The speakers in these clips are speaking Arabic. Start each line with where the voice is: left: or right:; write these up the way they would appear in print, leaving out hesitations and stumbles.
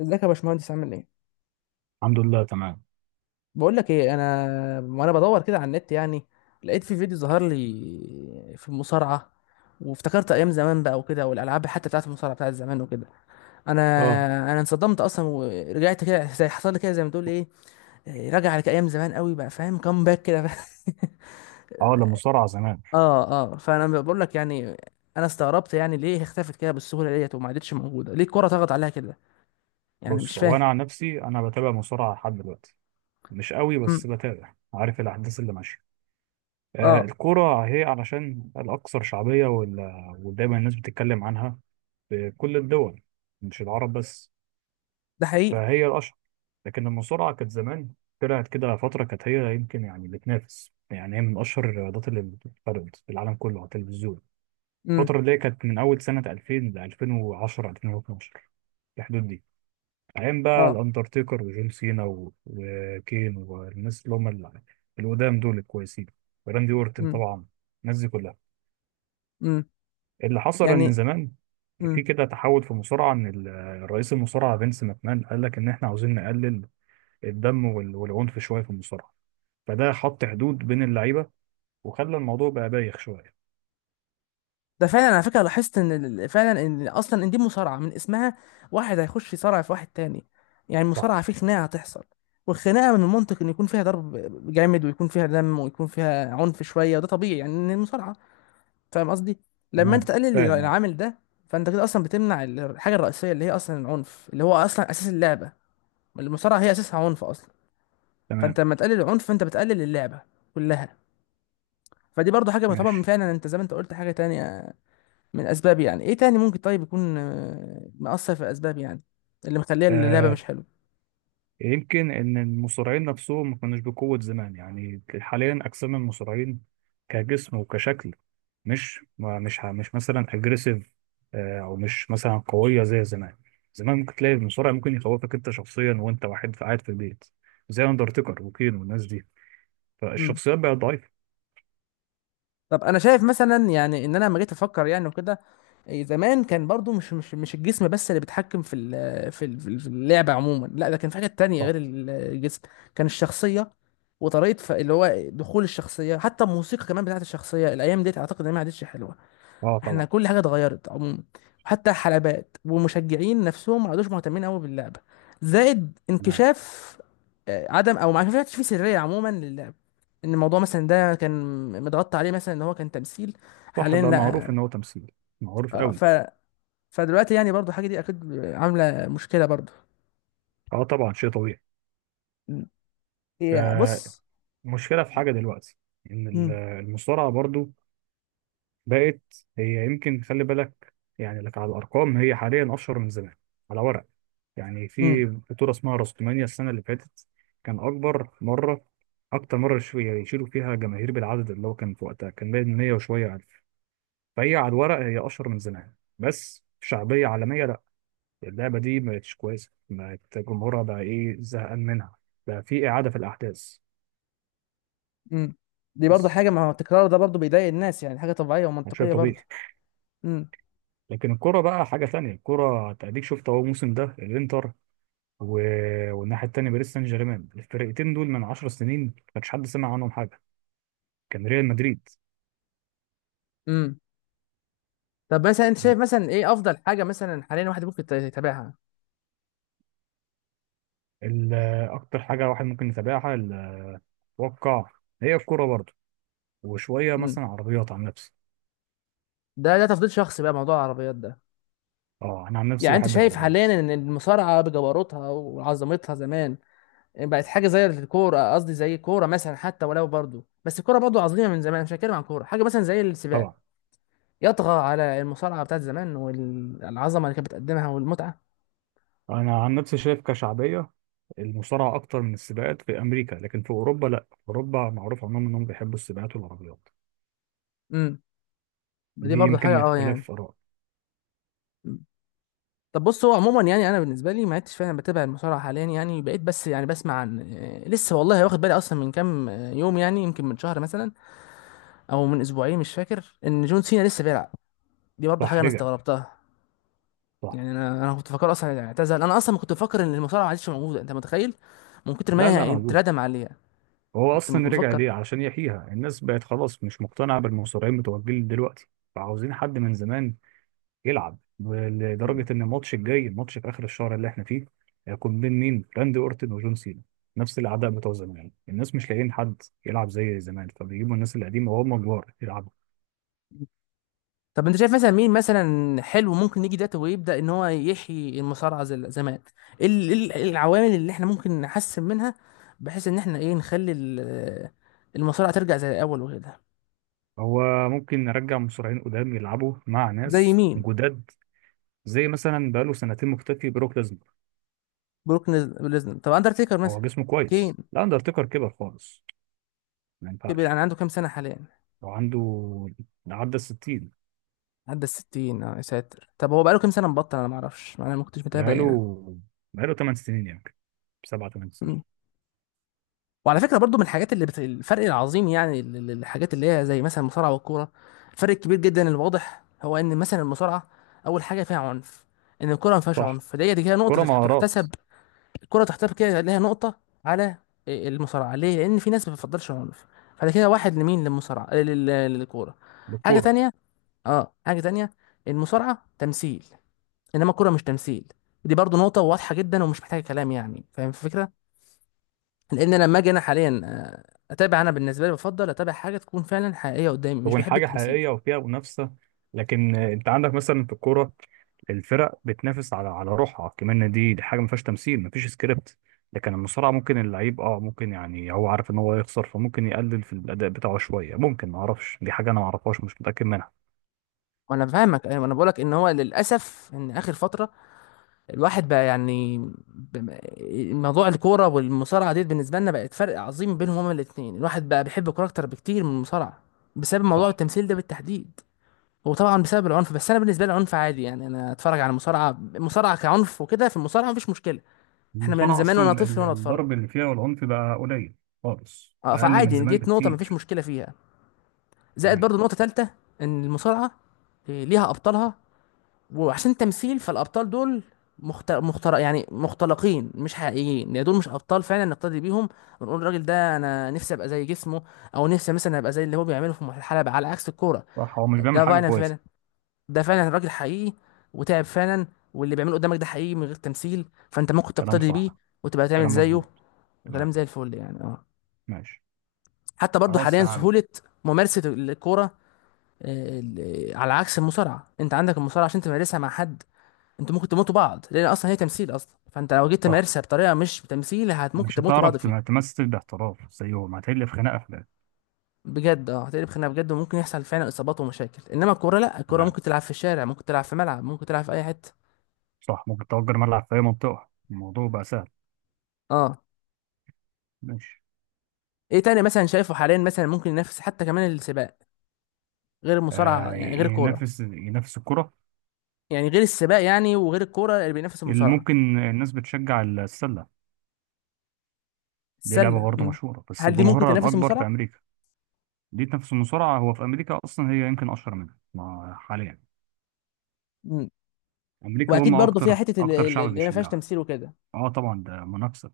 left: ازيك يا باشمهندس، عامل ايه؟
right: الحمد لله، تمام.
left: بقول لك ايه، وانا بدور كده على النت يعني. لقيت في فيديو ظهر لي في المصارعه، وافتكرت ايام زمان بقى وكده، والالعاب حتى بتاعت المصارعه بتاعت زمان وكده. انا
right: اه.
left: انا انصدمت اصلا، ورجعت كده، زي حصل لي كده، زي ما تقول ايه، راجع على ايام زمان قوي بقى، فاهم باك كده.
right: اه، لا، مصارعه زمان.
left: اه. اه، فانا بقول لك يعني، انا استغربت يعني، ليه اختفت كده بالسهوله ديت وما عادتش موجوده؟ ليه الكره طغت عليها كده؟ يعني مش
right: بص، هو انا
left: فاهم.
right: عن نفسي بتابع مصارعه لحد دلوقتي، مش قوي
left: امم.
right: بس بتابع، عارف الاحداث اللي ماشيه. آه،
left: اه.
right: الكوره هي علشان الاكثر شعبيه ودايما الناس بتتكلم عنها في كل الدول، مش العرب بس،
left: ده حقيقي.
right: فهي الاشهر. لكن المصارعه كانت زمان طلعت كده فتره، كانت هي يمكن يعني بتنافس، يعني هي من اشهر الرياضات اللي بتتفرج في العالم كله على التلفزيون.
left: امم.
right: الفتره اللي هي كانت من اول سنه 2000 ل 2010 2012، في الحدود دي، أيام بقى
left: اه.
right: الأندرتيكر وجون سينا وكين والناس اللي هم القدام دول الكويسين، وراندي أورتن طبعا، الناس دي كلها.
left: امم.
right: اللي حصل إن
left: يعني.
right: زمان في
left: امم.
right: كده تحول في المصارعة، إن الرئيس المصارعة فينس ماكمان قال لك إن إحنا عاوزين نقلل الدم والعنف شوية في المصارعة، فده حط حدود بين اللعيبة وخلى الموضوع بقى بايخ شوية.
left: ده فعلا، على فكره لاحظت ان فعلا، ان اصلا ان دي مصارعه من اسمها، واحد هيخش يصارع في واحد تاني، يعني
right: صح.
left: المصارعه في خناقه هتحصل. والخناقه من المنطق ان يكون فيها ضرب جامد، ويكون فيها دم، ويكون فيها عنف شويه، وده طبيعي يعني ان المصارعه، فاهم قصدي؟ لما انت
right: تمام،
left: تقلل
right: فاهم، أه.
left: العامل ده، فانت كده اصلا بتمنع الحاجه الرئيسيه اللي هي اصلا العنف، اللي هو اصلا اساس اللعبه. المصارعه هي اساسها عنف اصلا.
right: تمام،
left: فانت لما تقلل العنف، فانت بتقلل اللعبه كلها. فدي برضو حاجه تعتبر من،
right: ماشي.
left: فعلا انت زي ما انت قلت، حاجه تانية من اسباب. يعني ايه تاني ممكن طيب يكون مأثر في الاسباب، يعني اللي مخليه اللعبه
right: آه،
left: مش حلوه.
right: يمكن ان المصارعين نفسهم ما كانوش بقوه زمان، يعني حاليا اجسام المصارعين كجسم وكشكل مش مثلا اجريسيف، او مش مثلا قويه زي زمان. زمان ممكن تلاقي المصارع ممكن يخوفك انت شخصيا وانت واحد قاعد في البيت، زي اندرتيكر وكين والناس دي،
left: مم.
right: فالشخصيات بقت ضعيفه.
left: طب انا شايف مثلا يعني، ان انا لما جيت افكر يعني وكده، زمان كان برضو مش الجسم بس اللي بيتحكم في اللعبه عموما، لا ده كان في حاجات تانية
right: صح.
left: غير الجسم. كان الشخصيه، وطريقه اللي هو دخول الشخصيه، حتى الموسيقى كمان بتاعت الشخصيه، الايام ديت اعتقد انها ما عادتش حلوه.
right: اه،
left: احنا
right: طبعا.
left: كل حاجه اتغيرت عموما، وحتى الحلبات والمشجعين نفسهم ما عادوش مهتمين قوي باللعبه. زائد
right: تمام.
left: انكشاف، عدم او ما كانش في سريه عموما للعب، ان الموضوع مثلا ده كان متغطى عليه مثلا ان هو كان تمثيل،
right: صح،
left: حاليا
right: بقى
left: لا.
right: معروف ان هو تمثيل، معروف
left: آه،
right: قوي.
left: ف فدلوقتي يعني برضو الحاجه دي اكيد عامله مشكله برضو.
right: اه، طبعا، شيء طبيعي.
left: مم.
right: ف-
left: بص.
right: المشكله في حاجه دلوقتي، ان
left: مم.
right: المصارعه برضو بقت، هي يمكن، خلي بالك يعني لك على الأرقام، هي حاليا أشهر من زمان على ورق. يعني في
left: مم.
right: بطولة اسمها رستمانيا، السنة اللي فاتت كان أكبر مرة، أكتر مرة يشيلوا فيها جماهير بالعدد، اللي هو كان في وقتها كان باين 100 وشوية ألف. فهي على الورق هي أشهر من زمان، بس شعبية عالمية لأ، اللعبة دي ما بقتش كويسة، بقت جمهورها بقى إيه، زهقان منها، بقى في إعادة في الأحداث.
left: مم. دي برضو
right: بس
left: حاجه، ما هو التكرار ده برضو بيضايق الناس يعني، حاجه طبيعيه
right: ده شيء
left: ومنطقيه
right: طبيعي.
left: برضو. مم.
right: لكن الكرة بقى حاجة تانية، الكرة تأديك، شفت أهو الموسم ده الإنتر والناحية التانية باريس سان جيرمان، الفرقتين دول من 10 سنين ما كانش حد سمع عنهم حاجة، كان ريال مدريد.
left: مم. طب مثلا انت شايف مثلا ايه افضل حاجه مثلا حاليا الواحد ممكن يتابعها؟
right: ال- أكتر حاجة واحد ممكن يتابعها، أتوقع هي الكورة برضه، وشوية
left: امم.
right: مثلا عربيات عن نفسي.
left: ده تفضيل شخصي بقى، موضوع العربيات ده.
right: أه، أنا عن نفسي
left: يعني انت
right: بحب
left: شايف
right: العربيات.
left: حاليا ان المصارعه بجبروتها وعظمتها زمان بقت حاجه زي الكوره، قصدي زي الكوره مثلا، حتى ولو برضو، بس الكوره برضو عظيمه من زمان، مش هتكلم عن كوره، حاجه مثلا زي السباق
right: طبعا.
left: يطغى على المصارعه بتاعت زمان والعظمه اللي كانت بتقدمها والمتعه؟
right: أنا عن نفسي شايف كشعبية المصارعة أكتر من السباقات في أمريكا، لكن في أوروبا لأ، في أوروبا معروف عنهم إنهم بيحبوا السباقات والعربيات.
left: امم. دي
right: دي
left: برضو حاجه
right: يمكن
left: اه يعني.
right: اختلاف آراء.
left: طب بص، هو عموما يعني انا بالنسبه لي ما عدتش فعلا بتابع المصارعه حاليا يعني، بقيت بس يعني بسمع عن، لسه والله واخد بالي اصلا من كام يوم يعني، يمكن من شهر مثلا، او من اسبوعين مش فاكر، ان جون سينا لسه بيلعب. دي برضه حاجه
right: صح،
left: انا
right: رجع.
left: استغربتها.
right: صح.
left: يعني انا كنت فاكر اصلا اعتزل، انا اصلا كنت فاكر ان المصارعه ما عادش موجوده، انت متخيل؟ من كتر ما
right: لا، لا
left: هي
right: موجود،
left: اتردم عليها.
right: هو
left: كنت
right: اصلا رجع
left: مفكر.
right: ليه علشان يحييها، الناس بقت خلاص مش مقتنعه بالمصارعين بتوع الجيل دلوقتي، فعاوزين حد من زمان يلعب، لدرجه ان الماتش الجاي، الماتش في اخر الشهر اللي احنا فيه، هيكون بين مين؟ راندي اورتن وجون سينا، نفس الاعداء بتوع زمان، الناس مش لاقيين حد يلعب زي زمان فبيجيبوا الناس القديمه وهم كبار يلعبوا.
left: طب انت شايف مثلا مين مثلا حلو ممكن يجي دلوقتي ويبدا ان هو يحيي المصارعه زي زمان؟ ايه ال- إيه ال- إيه العوامل اللي احنا ممكن نحسن منها؟ بحيث ان احنا ايه نخلي المصارعه ترجع زي الاول وكده.
right: هو ممكن نرجع مصارعين قدام يلعبوا مع
left: زي
right: ناس
left: مين؟
right: جداد. زي مثلا بقاله سنتين مختفي بروك ليزنر.
left: بروك ليزنر. طب اندرتيكر
right: هو
left: مثلا؟
right: جسمه
left: كين؟
right: كويس، لا اندرتيكر كبر خالص، ما
left: كبر
right: ينفعش.
left: يعني، عنده كام سنه حاليا؟
right: وعنده، عدى الستين.
left: عدى الستين؟ اه يا ساتر. طب هو بقاله كام سنه مبطل؟ انا ما اعرفش، انا ما كنتش متابع
right: بقاله
left: يعني.
right: بقاله 8 سنين يمكن، سبعة 8 سنين.
left: وعلى فكره برضو، من الحاجات اللي الفرق العظيم يعني الحاجات اللي هي زي مثلا المصارعه والكوره، الفرق الكبير جدا الواضح، هو ان مثلا المصارعه اول حاجه فيها عنف، ان الكوره ما فيهاش
right: صح،
left: عنف، فدي كده
right: كرة
left: نقطه
right: مهارات.
left: تحتسب. الكوره تحتسب كده ليها نقطه على المصارعه، ليه؟ لان في ناس ما بتفضلش عنف. فده كده واحد لمين؟ للمصارعه للكوره. حاجه
right: للكورة.
left: تانية، اه حاجه تانية، المصارعه تمثيل، انما الكوره مش تمثيل. دي برضو نقطه واضحه جدا ومش محتاجه كلام يعني، فاهم الفكره؟ لان انا لما اجي انا حاليا اتابع، انا بالنسبه لي بفضل اتابع حاجه تكون فعلا حقيقيه قدامي، مش
right: تكون
left: بحب
right: حاجة
left: التمثيل.
right: حقيقية وفيها منافسة، لكن انت عندك مثلا في الكورة الفرق بتنافس على روحها كمان، دي حاجة ما فيهاش تمثيل، ما فيش سكريبت. لكن المصارعة ممكن اللعيب ممكن، يعني هو عارف ان هو يخسر فممكن يقلل في الأداء بتاعه شوية، ممكن، ما اعرفش، دي حاجة انا ما اعرفهاش، مش متأكد منها.
left: وانا فاهمك ايوه، انا بقولك ان هو للاسف ان اخر فتره الواحد بقى يعني، ب- موضوع الكوره والمصارعه دي بالنسبه لنا بقت فرق عظيم بينهم هما الاثنين، الواحد بقى بيحب الكوره اكتر بكتير من المصارعه، بسبب موضوع
right: صح.
left: التمثيل ده بالتحديد. وطبعا بسبب العنف، بس انا بالنسبه لي العنف عادي يعني، انا اتفرج على المصارعه، المصارعه كعنف وكده في المصارعه مفيش مشكله، احنا من
right: المصارعة
left: زمان وانا
right: أصلا
left: طفل وانا اتفرج.
right: الضرب اللي فيها والعنف بقى قليل خالص،
left: اه،
right: أقل من
left: فعادي،
right: زمان
left: جيت نقطه مفيش
right: بكتير.
left: مشكله فيها. زائد
right: تمام.
left: برضو نقطة تالتة، ان المصارعة ليها ابطالها، وعشان تمثيل فالابطال دول، يعني مختلقين مش حقيقيين، يعني دول مش ابطال فعلا نقتدي بيهم، ونقول الراجل ده انا نفسي ابقى زي جسمه، او نفسي مثلا ابقى زي اللي هو بيعمله في الحلبة، على عكس الكورة.
right: صح، هو مش بيعمل
left: ده
right: حاجة
left: فعلا
right: كويسة.
left: فعلا، ده فعلا راجل حقيقي، وتعب فعلا، واللي بيعمله قدامك ده حقيقي من غير تمثيل، فانت ممكن
right: كلام
left: تقتدي بيه،
right: صح.
left: وتبقى تعمل
right: كلام
left: زيه،
right: مظبوط. تمام،
left: وكلام زي الفل يعني، اه.
right: ماشي.
left: حتى برضو
right: خلاص
left: حاليا
right: يا عم.
left: سهولة ممارسة الكورة، على عكس المصارعه، انت عندك المصارعه عشان تمارسها مع حد، انتوا ممكن تموتوا بعض لان اصلا هي تمثيل اصلا، فانت لو جيت
right: صح،
left: تمارسها بطريقه مش تمثيل، ممكن
right: مش
left: تموتوا
right: هتعرف
left: بعض فيه.
right: تمثل باحتراف زيهم، هتحل في خناقة في ده.
left: بجد، اه هتقلب خناقه بجد، وممكن يحصل فعلا اصابات ومشاكل، انما الكوره لا، الكوره
right: تمام.
left: ممكن تلعب في الشارع، ممكن تلعب في ملعب، ممكن تلعب في اي حته.
right: صح، ممكن تأجر ملعب في أي منطقة، الموضوع بقى سهل.
left: اه.
right: ماشي.
left: ايه تاني مثلا شايفه حاليا مثلا ممكن ينافس، حتى كمان السباق، غير المصارعه
right: آه،
left: يعني،
right: ي-
left: غير الكوره،
right: ينافس ينافس الكرة.
left: يعني غير السباق يعني، وغير الكوره اللي بينافس
right: اللي
left: المصارعه.
right: ممكن الناس بتشجع السلة. دي لعبة
left: السله؟
right: برضه
left: مم.
right: مشهورة بس
left: هل دي ممكن
right: جمهورها
left: تنافس
right: الأكبر في
left: المصارعه؟
right: أمريكا. دي نفس المصارعة، هو في أمريكا أصلا هي يمكن أشهر منها ما حاليا.
left: مم.
right: أمريكا هم
left: واكيد برضو فيها
right: أكتر
left: حته
right: أكتر
left: اللي اللي-
right: شعب
left: اللي ما فيهاش
right: بيشجعها.
left: تمثيل وكده.
right: أه، طبعا ده منافسة.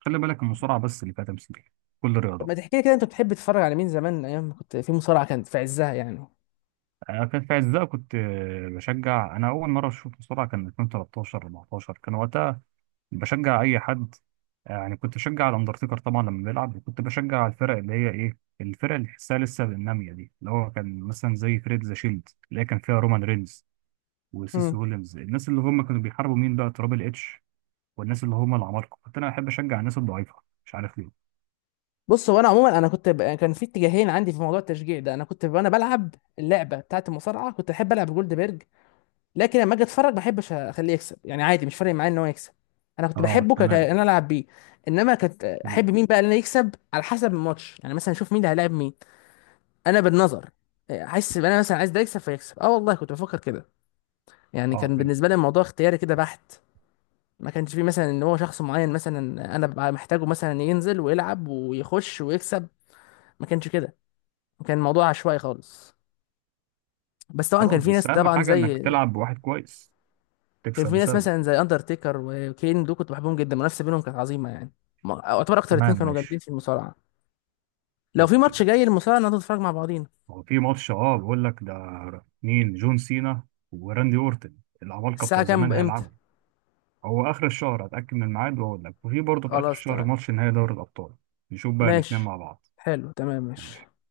right: خلي بالك المصارعة بس اللي فيها تمثيل، كل
left: طب ما
right: الرياضات.
left: تحكي لي كده، انت بتحب تتفرج على مين زمان ايام ما كنت في مصارعه كانت في عزها يعني؟
right: أنا كان في عزها كنت بشجع، أنا أول مرة شفت مصارعة كان 2013 14، كان وقتها بشجع أي حد. يعني كنت بشجع الأندرتيكر طبعا لما بيلعب، وكنت بشجع الفرق اللي هي إيه، الفرق اللي تحسها لسه نامية دي، اللي هو كان مثلا زي فريق ذا شيلد اللي هي كان فيها رومان رينز وسيس
left: امم.
right: ويليامز، الناس اللي هم كانوا بيحاربوا مين بقى، ترابل اتش والناس اللي هم العمالقه. كنت انا احب اشجع الناس الضعيفه، مش عارف ليه.
left: بص، هو انا عموما، انا كنت كان في اتجاهين عندي في موضوع التشجيع ده، انا كنت وانا بلعب اللعبه بتاعه المصارعه كنت احب العب جولدبرج، لكن لما اجي اتفرج ما احبش اخليه يكسب يعني، عادي مش فارق معايا ان هو يكسب، انا كنت
right: اه،
left: بحبه
right: تمام.
left: ان انا العب بيه. انما كنت
right: مم.
left: احب مين بقى ان انا يكسب على حسب الماتش، يعني مثلا اشوف مين اللي هيلاعب مين، انا بالنظر احس ان انا مثلا عايز ده يكسب فيكسب، اه والله كنت بفكر كده. يعني
right: اه،
left: كان
right: فهمت.
left: بالنسبه لي الموضوع اختياري كده بحت، ما كانش فيه مثلا ان هو شخص معين مثلا انا ببقى محتاجه مثلا ينزل ويلعب ويخش ويكسب، ما كانش كده، كان الموضوع عشوائي خالص. بس طبعا كان
right: خلاص،
left: في
right: بس
left: ناس
right: اهم
left: طبعا
right: حاجه انك
left: زي،
right: تلعب بواحد كويس،
left: كان
right: تكسب
left: في ناس
right: بسببه.
left: مثلا زي اندرتيكر وكين دول كنت بحبهم جدا، المنافسه بينهم كانت عظيمه يعني، اعتبر اكتر اتنين
right: تمام،
left: كانوا جامدين
right: ماشي.
left: في المصارعه. لو في
right: اوكي.
left: ماتش جاي المصارعه نقعد نتفرج مع بعضينا.
right: هو في ماتش، بقول لك ده، مين؟ جون سينا وراندي اورتن، العمالقه
left: الساعه
right: بتوع زمان
left: كام، امتى؟
right: هيلعبوا. هو اخر الشهر هتاكد من الميعاد واقول لك، وفي برضه في اخر
left: خلاص
right: الشهر
left: تمام
right: ماتش نهائي دوري الابطال. نشوف بقى
left: ماشي.
right: الاثنين مع بعض.
left: حلو تمام ماشي.
right: ماشي.